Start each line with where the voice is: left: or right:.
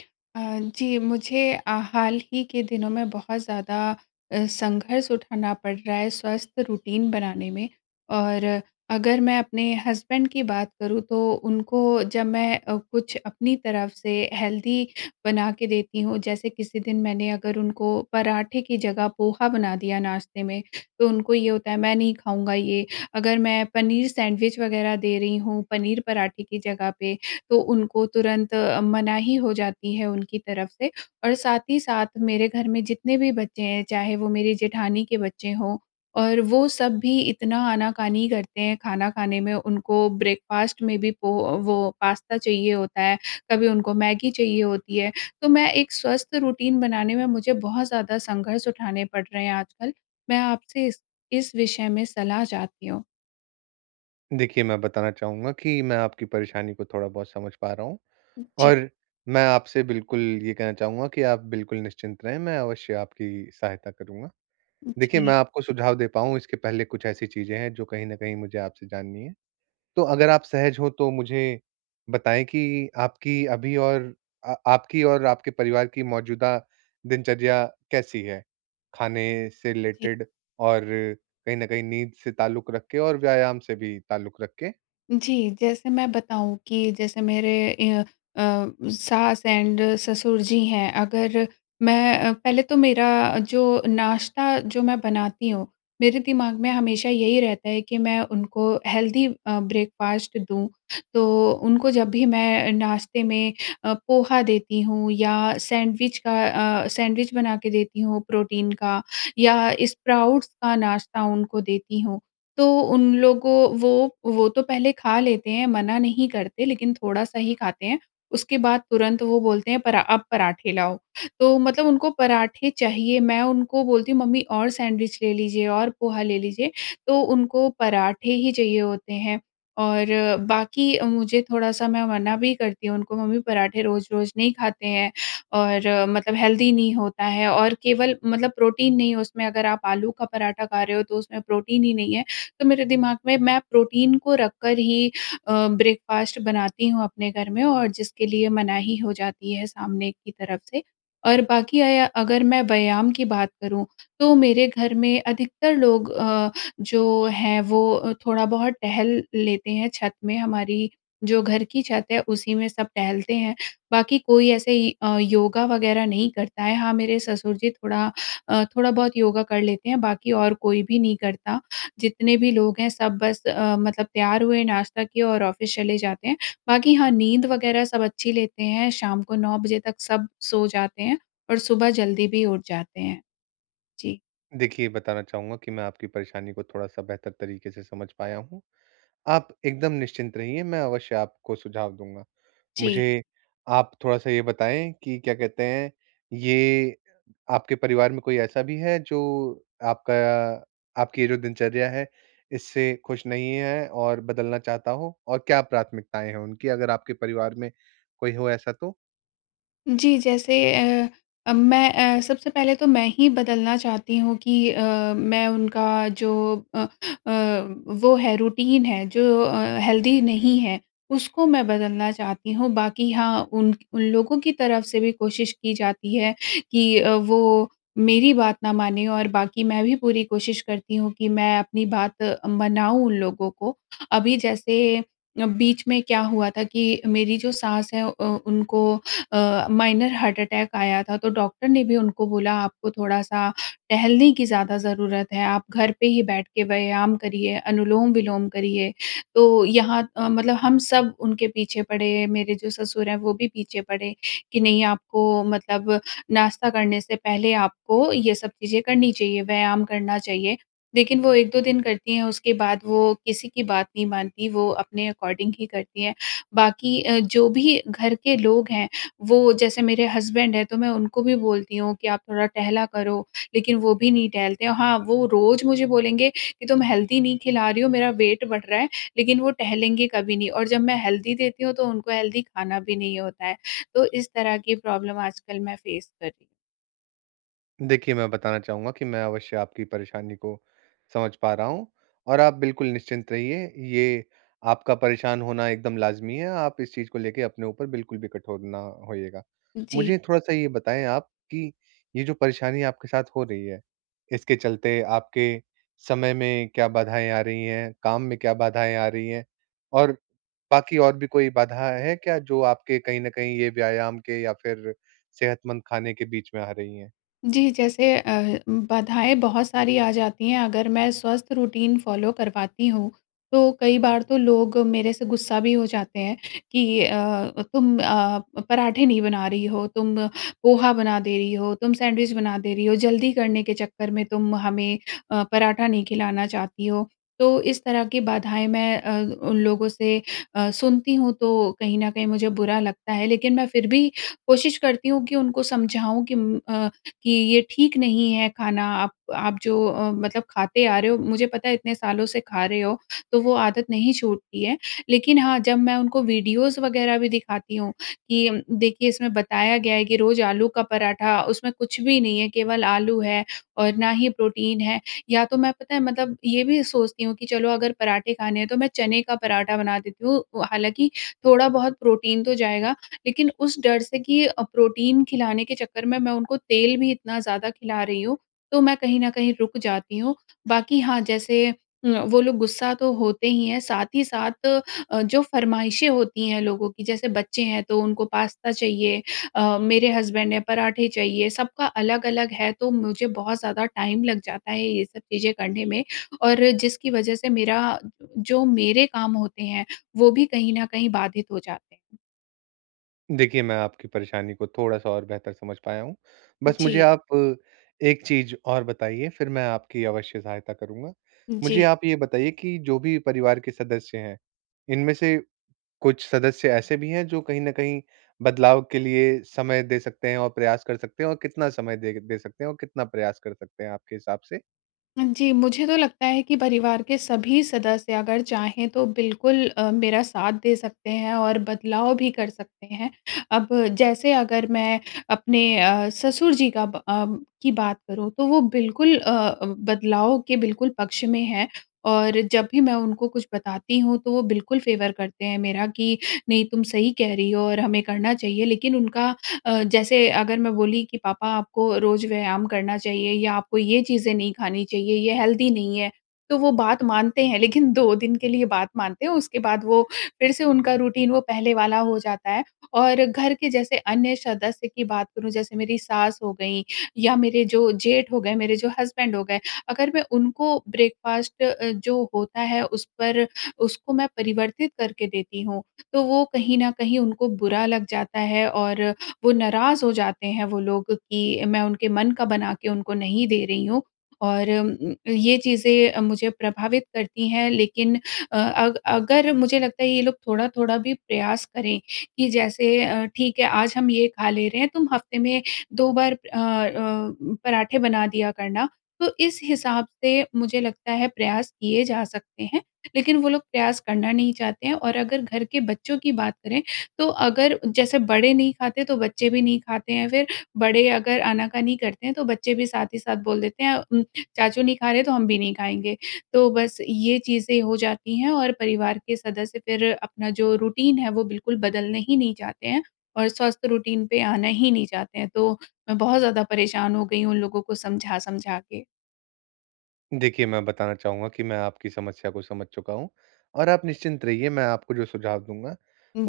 left: अ, जी मुझे अ, हाल ही के दिनों में बहुत ज़्यादा अ, संघर्ष उठाना पड़ रहा है स्वस्थ रूटीन बनाने में। और अगर मैं अपने हस्बैंड की बात करूँ तो उनको जब मैं अ, कुछ अपनी तरफ़ से हेल्दी बना के देती हूँ। जैसे किसी दिन मैंने अगर उनको पराठे की जगह पोहा बना दिया नाश्ते में, तो उनको ये होता है मैं नहीं खाऊँगा ये। अगर मैं पनीर सैंडविच वग़ैरह दे रही हूँ, पनीर पराठे की जगह पे तो उनको तुरंत मनाही हो जाती है उनकी तरफ़ से। और साथ ही साथ मेरे घर में जितने भी बच्चे हैं चाहे वो मेरे जेठानी के बच्चे हों और वो सब भी इतना आना-कानी करते हैं खाना खाने में। उनको ब्रेकफास्ट में भी पो वो पास्ता चाहिए होता है, कभी उनको मैगी चाहिए होती है। तो मैं एक स्वस्थ रूटीन बनाने में मुझे बहुत ज़्यादा संघर्ष उठाने पड़ रहे हैं आजकल। मैं आपसे इस इस विषय में सलाह चाहती हूँ।
right: देखिए, मैं बताना चाहूँगा कि मैं आपकी परेशानी को थोड़ा-बहुत समझ पा रहा हूँ।
left: जी।
right: और मैं आपसे बिल्कुल ये कहना चाहूँगा कि आप बिल्कुल निश्चिंत रहें मैं अवश्य आपकी सहायता करूँगा। देखिए
left: जी।
right: मैं आपको सुझाव दे पाऊँ, इसके पहले कुछ ऐसी चीज़ें हैं जो कहीं न कहीं मुझे आपसे जाननी हैं। तो अगर आप सहज हो तो मुझे बताएँ कि आपकी अभी और अ, आपकी और आपके परिवार की मौजूदा दिनचर्या कैसी है? खाने से
left: जी।
right: रिलेटेड और कहीं न कहीं नींद से ताल्लुक रख के और व्यायाम से भी ताल्लुक रख के?
left: जी जैसे मैं बताऊँ कि जैसे मेरे ई अ, सास, एंड ससुर जी हैं अगर मैं पहले तो मेरा जो नाश्ता जो मैं बनाती हूँ मेरे दिमाग में हमेशा यही रहता है कि मैं उनको हेल्दी अ, ब्रेकफ़ास्ट दूँ। तो उनको जब भी मैं नाश्ते में अ, पोहा देती हूँ या सैंडविच का अ, सैंडविच बना के देती हूँ प्रोटीन का या स्प्राउट्स का नाश्ता उनको देती हूँ तो उन लोगों वो वो तो पहले खा लेते हैं मना नहीं करते लेकिन थोड़ा सा ही खाते हैं उसके बाद तुरंत वो बोलते हैं परा अब पराठे लाओ। तो मतलब उनको पराठे चाहिए। मैं उनको बोलती हूँ, "मम्मी और सैंडविच ले लीजिए और पोहा ले लीजिए।" तो उनको पराठे ही चाहिए होते हैं। और बाकी मुझे थोड़ा सा मैं मना भी करती हूँ उनको मम्मी पराठे रोज़-रोज़ नहीं खाते हैं और मतलब हेल्दी नहीं होता है और केवल मतलब प्रोटीन नहीं उसमें अगर आप आलू का पराठा खा रहे हो तो उसमें प्रोटीन ही नहीं है। तो मेरे दिमाग में मैं प्रोटीन को रख कर ही अ, ब्रेकफ़ास्ट बनाती हूँ अपने घर में और जिसके लिए मनाही हो जाती है सामने की तरफ़ से। और बाकी अया अगर मैं व्यायाम की बात करूँ तो मेरे घर में अधिकतर लोग अ, जो हैं वो थोड़ा बहुत टहल लेते हैं छत में। हमारी जो घर की छत है, उसी में सब टहलते हैं बाकी कोई ऐसे अ, योगा वग़ेेरह नहीं करता है। हाँ मेरे ससुर जी थोड़ा अ, थोड़ा बहुत योगा कर लेते हैं बाकी और कोई भी नहीं करता। जितने भी लोग हैं सब बस अ, मतलब तैयार हुए, नाश्ता किए और ऑफ़िस चले जाते हैं। बाकी हाँ नींद वग़ेेरह सब अच्छी लेते हैं। शाम को 9 बजे तक सब सो जाते हैं और सुबह जल्दी भी उठ जाते हैं। जी।
right: देखिए, बताना चाहूँगा कि मैं आपकी परेशानी को थोड़ा-सा बेहतर तरीक़े से समझ पाया हूँ। आप एकदम निश्चिंत रहिए, मैं अवश्य आपको सुझाव दूँगा।
left: जी।
right: मुझे आप थोड़ा-सा ये बताएँ कि क्या कहते हैं ये आपके परिवार में कोई ऐसा भी है जो आपका आपकी ये जो दिनचर्या है इससे ख़ुश नहीं है और बदलना चाहता हो और क्या प्राथमिकताएँ हैं उनकी अगर आपके परिवार में कोई हो ऐसा तो?
left: जी। जैसे अ अ, मैं अ, सबसे पहले तो मैं ही बदलना चाहती हूँ कि अ, मैं उनका जो अ अ, वो है रूटीन है जो अ, हेल्दी नहीं है उसको मैं बदलना चाहती हूँ। बाक़ी हाँ उन उन लोगों की तरफ़ से भी कोशिश की जाती है कि अ, वो मेरी बात ना मानें और बाक़ी मैं भी पूरी कोशिश करती हूँ कि मैं अपनी बात मनाऊँ उन लोगों को। अभी जैसे अ, बीच में क्या हुआ था कि मेरी जो सास है अ, उनको अ, माइनर हार्ट अटैक आया था। तो डॉक्टर ने भी उनको बोला आपको थोड़ा-सा टहलने की ज़्यादा ज़रूरत है, आप घर पे ही बैठ के व्यायाम करिए, अनुलोम-विलोम करिए। तो यहाँ अ, मतलब हम सब उनके पीछे पड़े, मेरे जो ससुर हैं वो भी पीछे पड़े, कि नहीं आपको मतलब नाश्ता करने से पहले आपको ये सब चीज़ें करनी चाहिए, व्यायाम करना चाहिए। लेकिन वो 1-2 दिन करती हैं, उसके बाद वो किसी की बात नहीं मानती, वो अपने अकॉर्डिंग ही करतीं है। बाक़ी अ, जो भी घर के लोग हैं वो जैसे मेरे हस्बैंड हैं तो मैं उनको भी बोलती हूँ कि आप थोड़ा टहला करो लेकिन वो भी नहीं टहलते हैं। हाँ वो रोज़ मुझे बोलेंगे कि तुम हेल्दी नहीं खिला रही हो, मेरा वेट बढ़ रहा है लेकिन वो टहलेंगे कभी नहीं और जब मैं हेल्दी देती हूँ तो उनको हेल्दी खाना भी नहीं होता है। तो इस तरह की प्रॉब्लम आजकल मैं फ़ेस कर रही
right: देखिए, मैं बताना चाहूँगा कि मैं अवश्य आपकी परेशानी को समझ पा रहा हूँ और आप बिल्कुल निश्चिंत रहिए, ये आपका परेशान होना एकदम लाज़मी है, आप इस चीज़ को लेके अपने ऊपर बिल्कुल भी कठोर न होइएगा।
left: जी।
right: मुझे थोड़ा-सा ये बताएँ आप कि ये जो परेशानी आपके साथ हो रही है, इसके चलते आपके समय में क्या बाधाएँ आ रही हैं, काम में क्या बाधाएँ आ रही हैं और बाकी और भी कोई बाधा है क्या, जो आपके कहीं न कहीं ये व्यायाम के या फिर सेहतमंद खाने के बीच में आ रही हैं?
left: जी, जैसे अ, बाधाएँ बहुत सारी आ जाती हैं, अगर मैं स्वस्थ रूटीन फ़ॉलो करवाती हूँ, तो कई बार तो लोग मेरे से गुस्सा भी हो जाते हैं कि अ, "तुम अ, पराठे नहीं बना रही हो, तुम पोहा बना दे रही हो, तुम सैंडविच बना दे रही हो। जल्दी करने के चक्कर में तुम हमें अ, पराठा नहीं खिलाना चाहती हो।" तो इस तरह की बाधाएँ मैं अ, उन लोगों से अ, सुनती हूँ, तो कहीं न कहीं मुझे बुरा लगता है, लेकिन मैं फिर भी कोशिश करती हूँ कि उनको समझाऊँ कि उम, अ, कि, "ये ठीक नहीं है खाना, आप आप जो अ, मतलब खाते आ रहे हो, मुझे पता है, इतने सालों से खा रहे हो, तो वो आदत नहीं छूटती है।" लेकिन हाँ, जब मैं उनको वीडियोज़ वग़ैरह भी दिखाती हूँ कि, "देखिए, इसमें बताया गया है कि रोज़ आलू का पराठा, उसमें कुछ भी नहीं है, केवल आलू है और ना ही प्रोटीन है।" या तो मैं, पता है, मतलब ये भी सोचती हूँ कि चलो, अगर पराठे खाने हैं, तो मैं चने का पराठा बना देती हूँ। हालाँकि थोड़ा बहुत प्रोटीन तो जाएगा, लेकिन उस डर से कि अ, प्रोटीन खिलाने के चक्कर में मैं उनको तेल भी इतना ज़्यादा खिला रही हूँ, तो मैं कहीं न कहीं रुक जाती हूँ। बाकी, हाँ, जैसे न वो लोग गुस्सा तो होते ही हैं, साथ ही साथ अ, जो फ़रमाइशें होती हैं लोगों की, जैसे बच्चे हैं, तो उनको पास्ता चाहिए अ, मेरे हसबैंड हैं, पराठे चाहिए। सबका अलग-अलग है, तो मुझे बहुत ज़्यादा टाइम लग जाता है ये सब चीज़ें करने में और जिसकी वज़ह से मेरा जो मेरे काम होते हैं, वो भी कहीं न कहीं बाधित हो जाते हैं।
right: देखिए, मैं आपकी परेशानी को थोड़ा-सा और बेहतर समझ पाया हूँ। बस मुझे
left: जी।
right: आप एक चीज़ और बताइए, फिर मैं आपकी अवश्य सहायता करूँगा। मुझे
left: जी।
right: आप ये बताइए कि जो भी परिवार के सदस्य हैं, इनमें से कुछ सदस्य ऐसे भी हैं जो कहीं न कहीं बदलाव के लिए समय दे सकते हैं और प्रयास कर सकते हैं और कितना समय दे दे सकते हैं? और कितना प्रयास कर सकते हैं आपके हिसाब से?
left: जी, मुझे तो लगता है कि परिवार के सभी सदस्य अगर चाहें तो बिल्कुल अ, मेरा साथ दे सकते हैं और बदलाव भी कर सकते हैं। अब जैसे अगर मैं अपने अ, ससुर जी का ब अ, की बात करूँ तो वो बिल्कुल अ, बदलाव के बिल्कुल पक्ष में हैं और जब भी मैं उनको कुछ बताती हूँ तो वो बिल्कुल फेवर करते हैं मेरा कि, "नहीं तुम सही कह रही हो और हमें करना चाहिए।" लेकिन उनका अ, जैसे अगर मैं बोली कि, "पापा आपको रोज़ व्यायाम करना चाहिए या आपको ये चीज़ें नहीं खानी चाहिए, ये हेल्दी नहीं हैं।" तो वो बात मानते हैं, लेकिन 2 दिन के लिए बात मानते हैं उसके बाद वो फिर से उनका रूटीन वो पहले वाला हो जाता है। और घर के जैसे अन्य सदस्य की बात करूँ जैसे मेरी सास हो गईं या मेरे जो जेठ हो गए, मेरे जो हस्बैंड हो गए अगर मैं उनको ब्रेकफास्ट जो होता है उस पर उसको मैं परिवर्तित करके देती हूँ, तो वो कहीं न कहीं उनको बुरा लग जाता है और वो नाराज़ हो जाते हैं, वो लोग कि मैं उनके मन का बना के उनको नहीं दे रही हूँ। और ये चीज़ें अ, मुझे प्रभावित करती हैं लेकिन अ अ, अगर मुझे लगता है ये लोग थोड़ा-थोड़ा भी प्रयास करें कि जैसे अ, ठीक है आज हम ये खा ले रहे हैं तुम हफ्ते में 2 बार अ अ, पराठें बना दिया करना। तो इस हिसाब से मुझे लगता है प्रयास किए जा सकते हैं, लेकिन वो लोग प्रयास करना नहीं चाहते हैं। और अगर घर के बच्चों की बात करें तो अगर जैसे बड़े नहीं खाते तो बच्चे भी नहीं खाते हैं फिर बड़े अगर आना-कानी करते हैं, तो बच्चे भी साथ ही साथ बोल देते हैं उम, चाचू नहीं खा रहे हैं तो हम भी नहीं खाएँगे तो बस ये चीज़ें हो जाती हैं और परिवार के सदस्य फिर अपना जो रूटीन है वो बिल्कुल बदलना ही नहीं चाहते हैं और स्वस्थ रूटीन पे आना ही नहीं चाहते हैं। तो मैं बहुत ज़्यादा परेशान हो गई हूँ उन लोगों को समझा-समझा के।
right: देखिए, मैं बताना चाहूँगा कि मैं आपकी समस्या को समझ चुका हूँ और आप निश्चिंत रहिए, मैं आपको जो सुझाव दूँगा,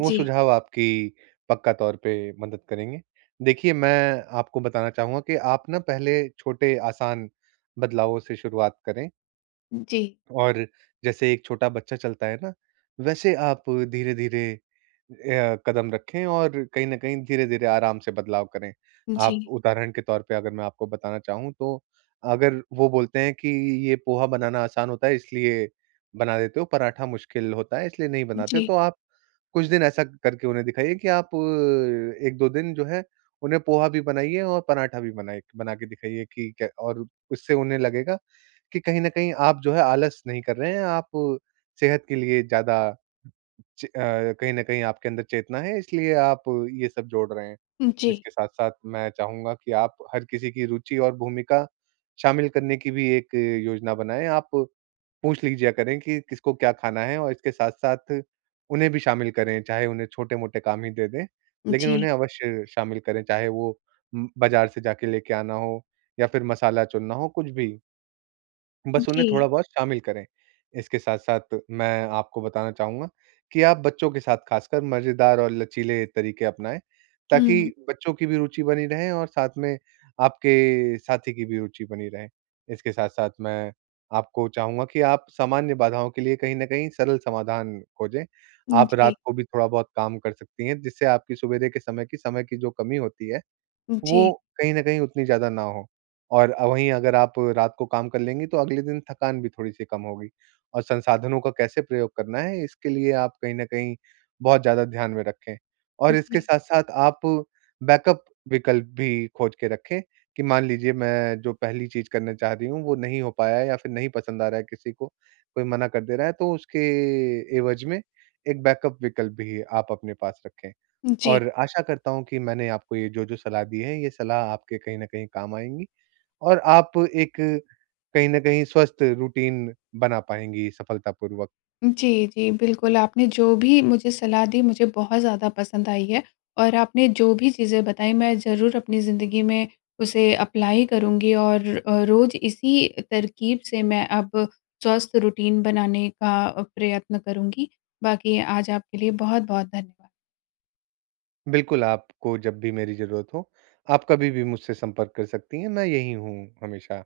right: वो सुझाव आपकी पक्का तौर पे मदद करेंगे। देखिए, मैं आपको बताना चाहूँगा कि आप ना पहले छोटे, आसान बदलावों से शुरुआत करें।
left: जी।
right: और जैसे एक छोटा बच्चा चलता है ना, वैसे आप धीरे-धीरे अ, कदम रखें और कहीं न कहीं, धीरे-धीरे, आराम से बदलाव करें। आप
left: जी।
right: उदाहरण के तौर पे अगर मैं आपको बताना चाहूँ, तो अगर वो बोलते हैं कि, "ये पोहा बनाना आसान होता है इसलिए बना देते हो, पराठा मुश्किल होता है इसलिए नहीं बनाते हो।"
left: जी।
right: तो आप कुछ दिन ऐसा करके उन्हें दिखाइए कि आप 1-2 दिन जो है, उन्हें पोहा भी बनाइए और पराठा भी बनाइ बना के दिखाइए कि क्य और उससे उन्हें लगेगा कि कहीं न कहीं आप जो है, आलस नहीं कर रहे हैं, आप सेहत के लिए ज़्यादा च अ, कहीं न कहीं आपके अंदर चेतना है, इसलिए आप ये सब जोड़ रहे हैं।
left: जी।
right: इसके साथ-साथ मैं चाहूँगा कि आप हर किसी की रुचि और भूमिका शामिल करने की भी एक योजना बनाएँ। आप पूछ लीजिआ करें कि किसको क्या खाना है और इसके साथ-साथ उन्हें भी शामिल करें, चाहे उन्हें छोटे-मोटे काम ही दे दें, लेकिन
left: जी।
right: उन्हें अवश्य शामिल करें, चाहे वो उम, बाज़ार से जाके लेके आना हो या फिर मसाला चुनना हो, कुछ भी। बस उन्हें थोड़ा
left: जी।
right: बहुत शामिल करें। इसके साथ-साथ मैं आपको बताना चाहूँगा कि आप बच्चों के साथ, खासकर, मज़ेदार और लचीले तरीके अपनाएँ,
left: हुँ।
right: ताकि बच्चों की भी रुचि बनी रहे और साथ में आपके साथी की भी रुचि बनी रहे। इसके साथ-साथ मैं आपको चाहूँगा कि आप सामान्य बाधाओं के लिए कहीं न कहीं सरल समाधान खोजें,
left: उम,
right: आप रात
left: जी।
right: को भी थोड़ा बहुत काम कर सकती हैं, जिससे आपकी सुविधा के समय की समय की जो कमी होती है,
left: जी।
right: वो कहीं न कहीं उतनी ज़्यादा ना हो। और वहीं अगर आप रात को काम कर लेंगी, तो अगले दिन थकान भी थोड़ी-सी कम होगी और संसाधनों का कैसे प्रयोग करना है, इसके लिए आप कहीं न कहीं बहुत ज़्यादा ध्यान में रखें, और इसके
left: जी।
right: साथ-साथ आप बैकअप विकल्प भी खोज के रखें कि, "मान लीजिए, मैं जो पहली चीज़ करने चाह रही हूँ, वो नहीं हो पाया है या फिर नहीं पसंद आ रहा है किसी को, कोई मना कर दे रहा है।" तो उसके एवज में एक बैकअप विकल्प भी आप अपने पास रखें,
left: जी।
right: और आशा करता हूँ कि मैंने आपको ये जो-जो सलाह दी है, ये सलाह आपके कहीं न कहीं काम आएँगी और आप एक कहीं न कहीं स्वस्थ रूटीन बना पाएँगी सफलतापूर्वक।
left: उम, जी, जी। बिल्कुल, आपने जो भी मुझे सलाह दी, मुझे बहुत ज़्यादा पसंद आई है और आपने जो भी चीज़ें बताईं, मैं ज़रूर अपनी ज़िंदगी में उसे अप्लाय करूँगी और अ, रोज़ इसी तरकीब से मैं अब स्वस्थ रूटीन बनाने का प्रयत्न करूँगी। बाकी आज आपके लिए बहुत-बहुत धन्यवाद।
right: बिल्कुल, आपको जब भी मेरी ज़रूरत हो, आप कभी भी मुझसे संपर्क कर सकती हैं। मैं यही हूँ हमेशा।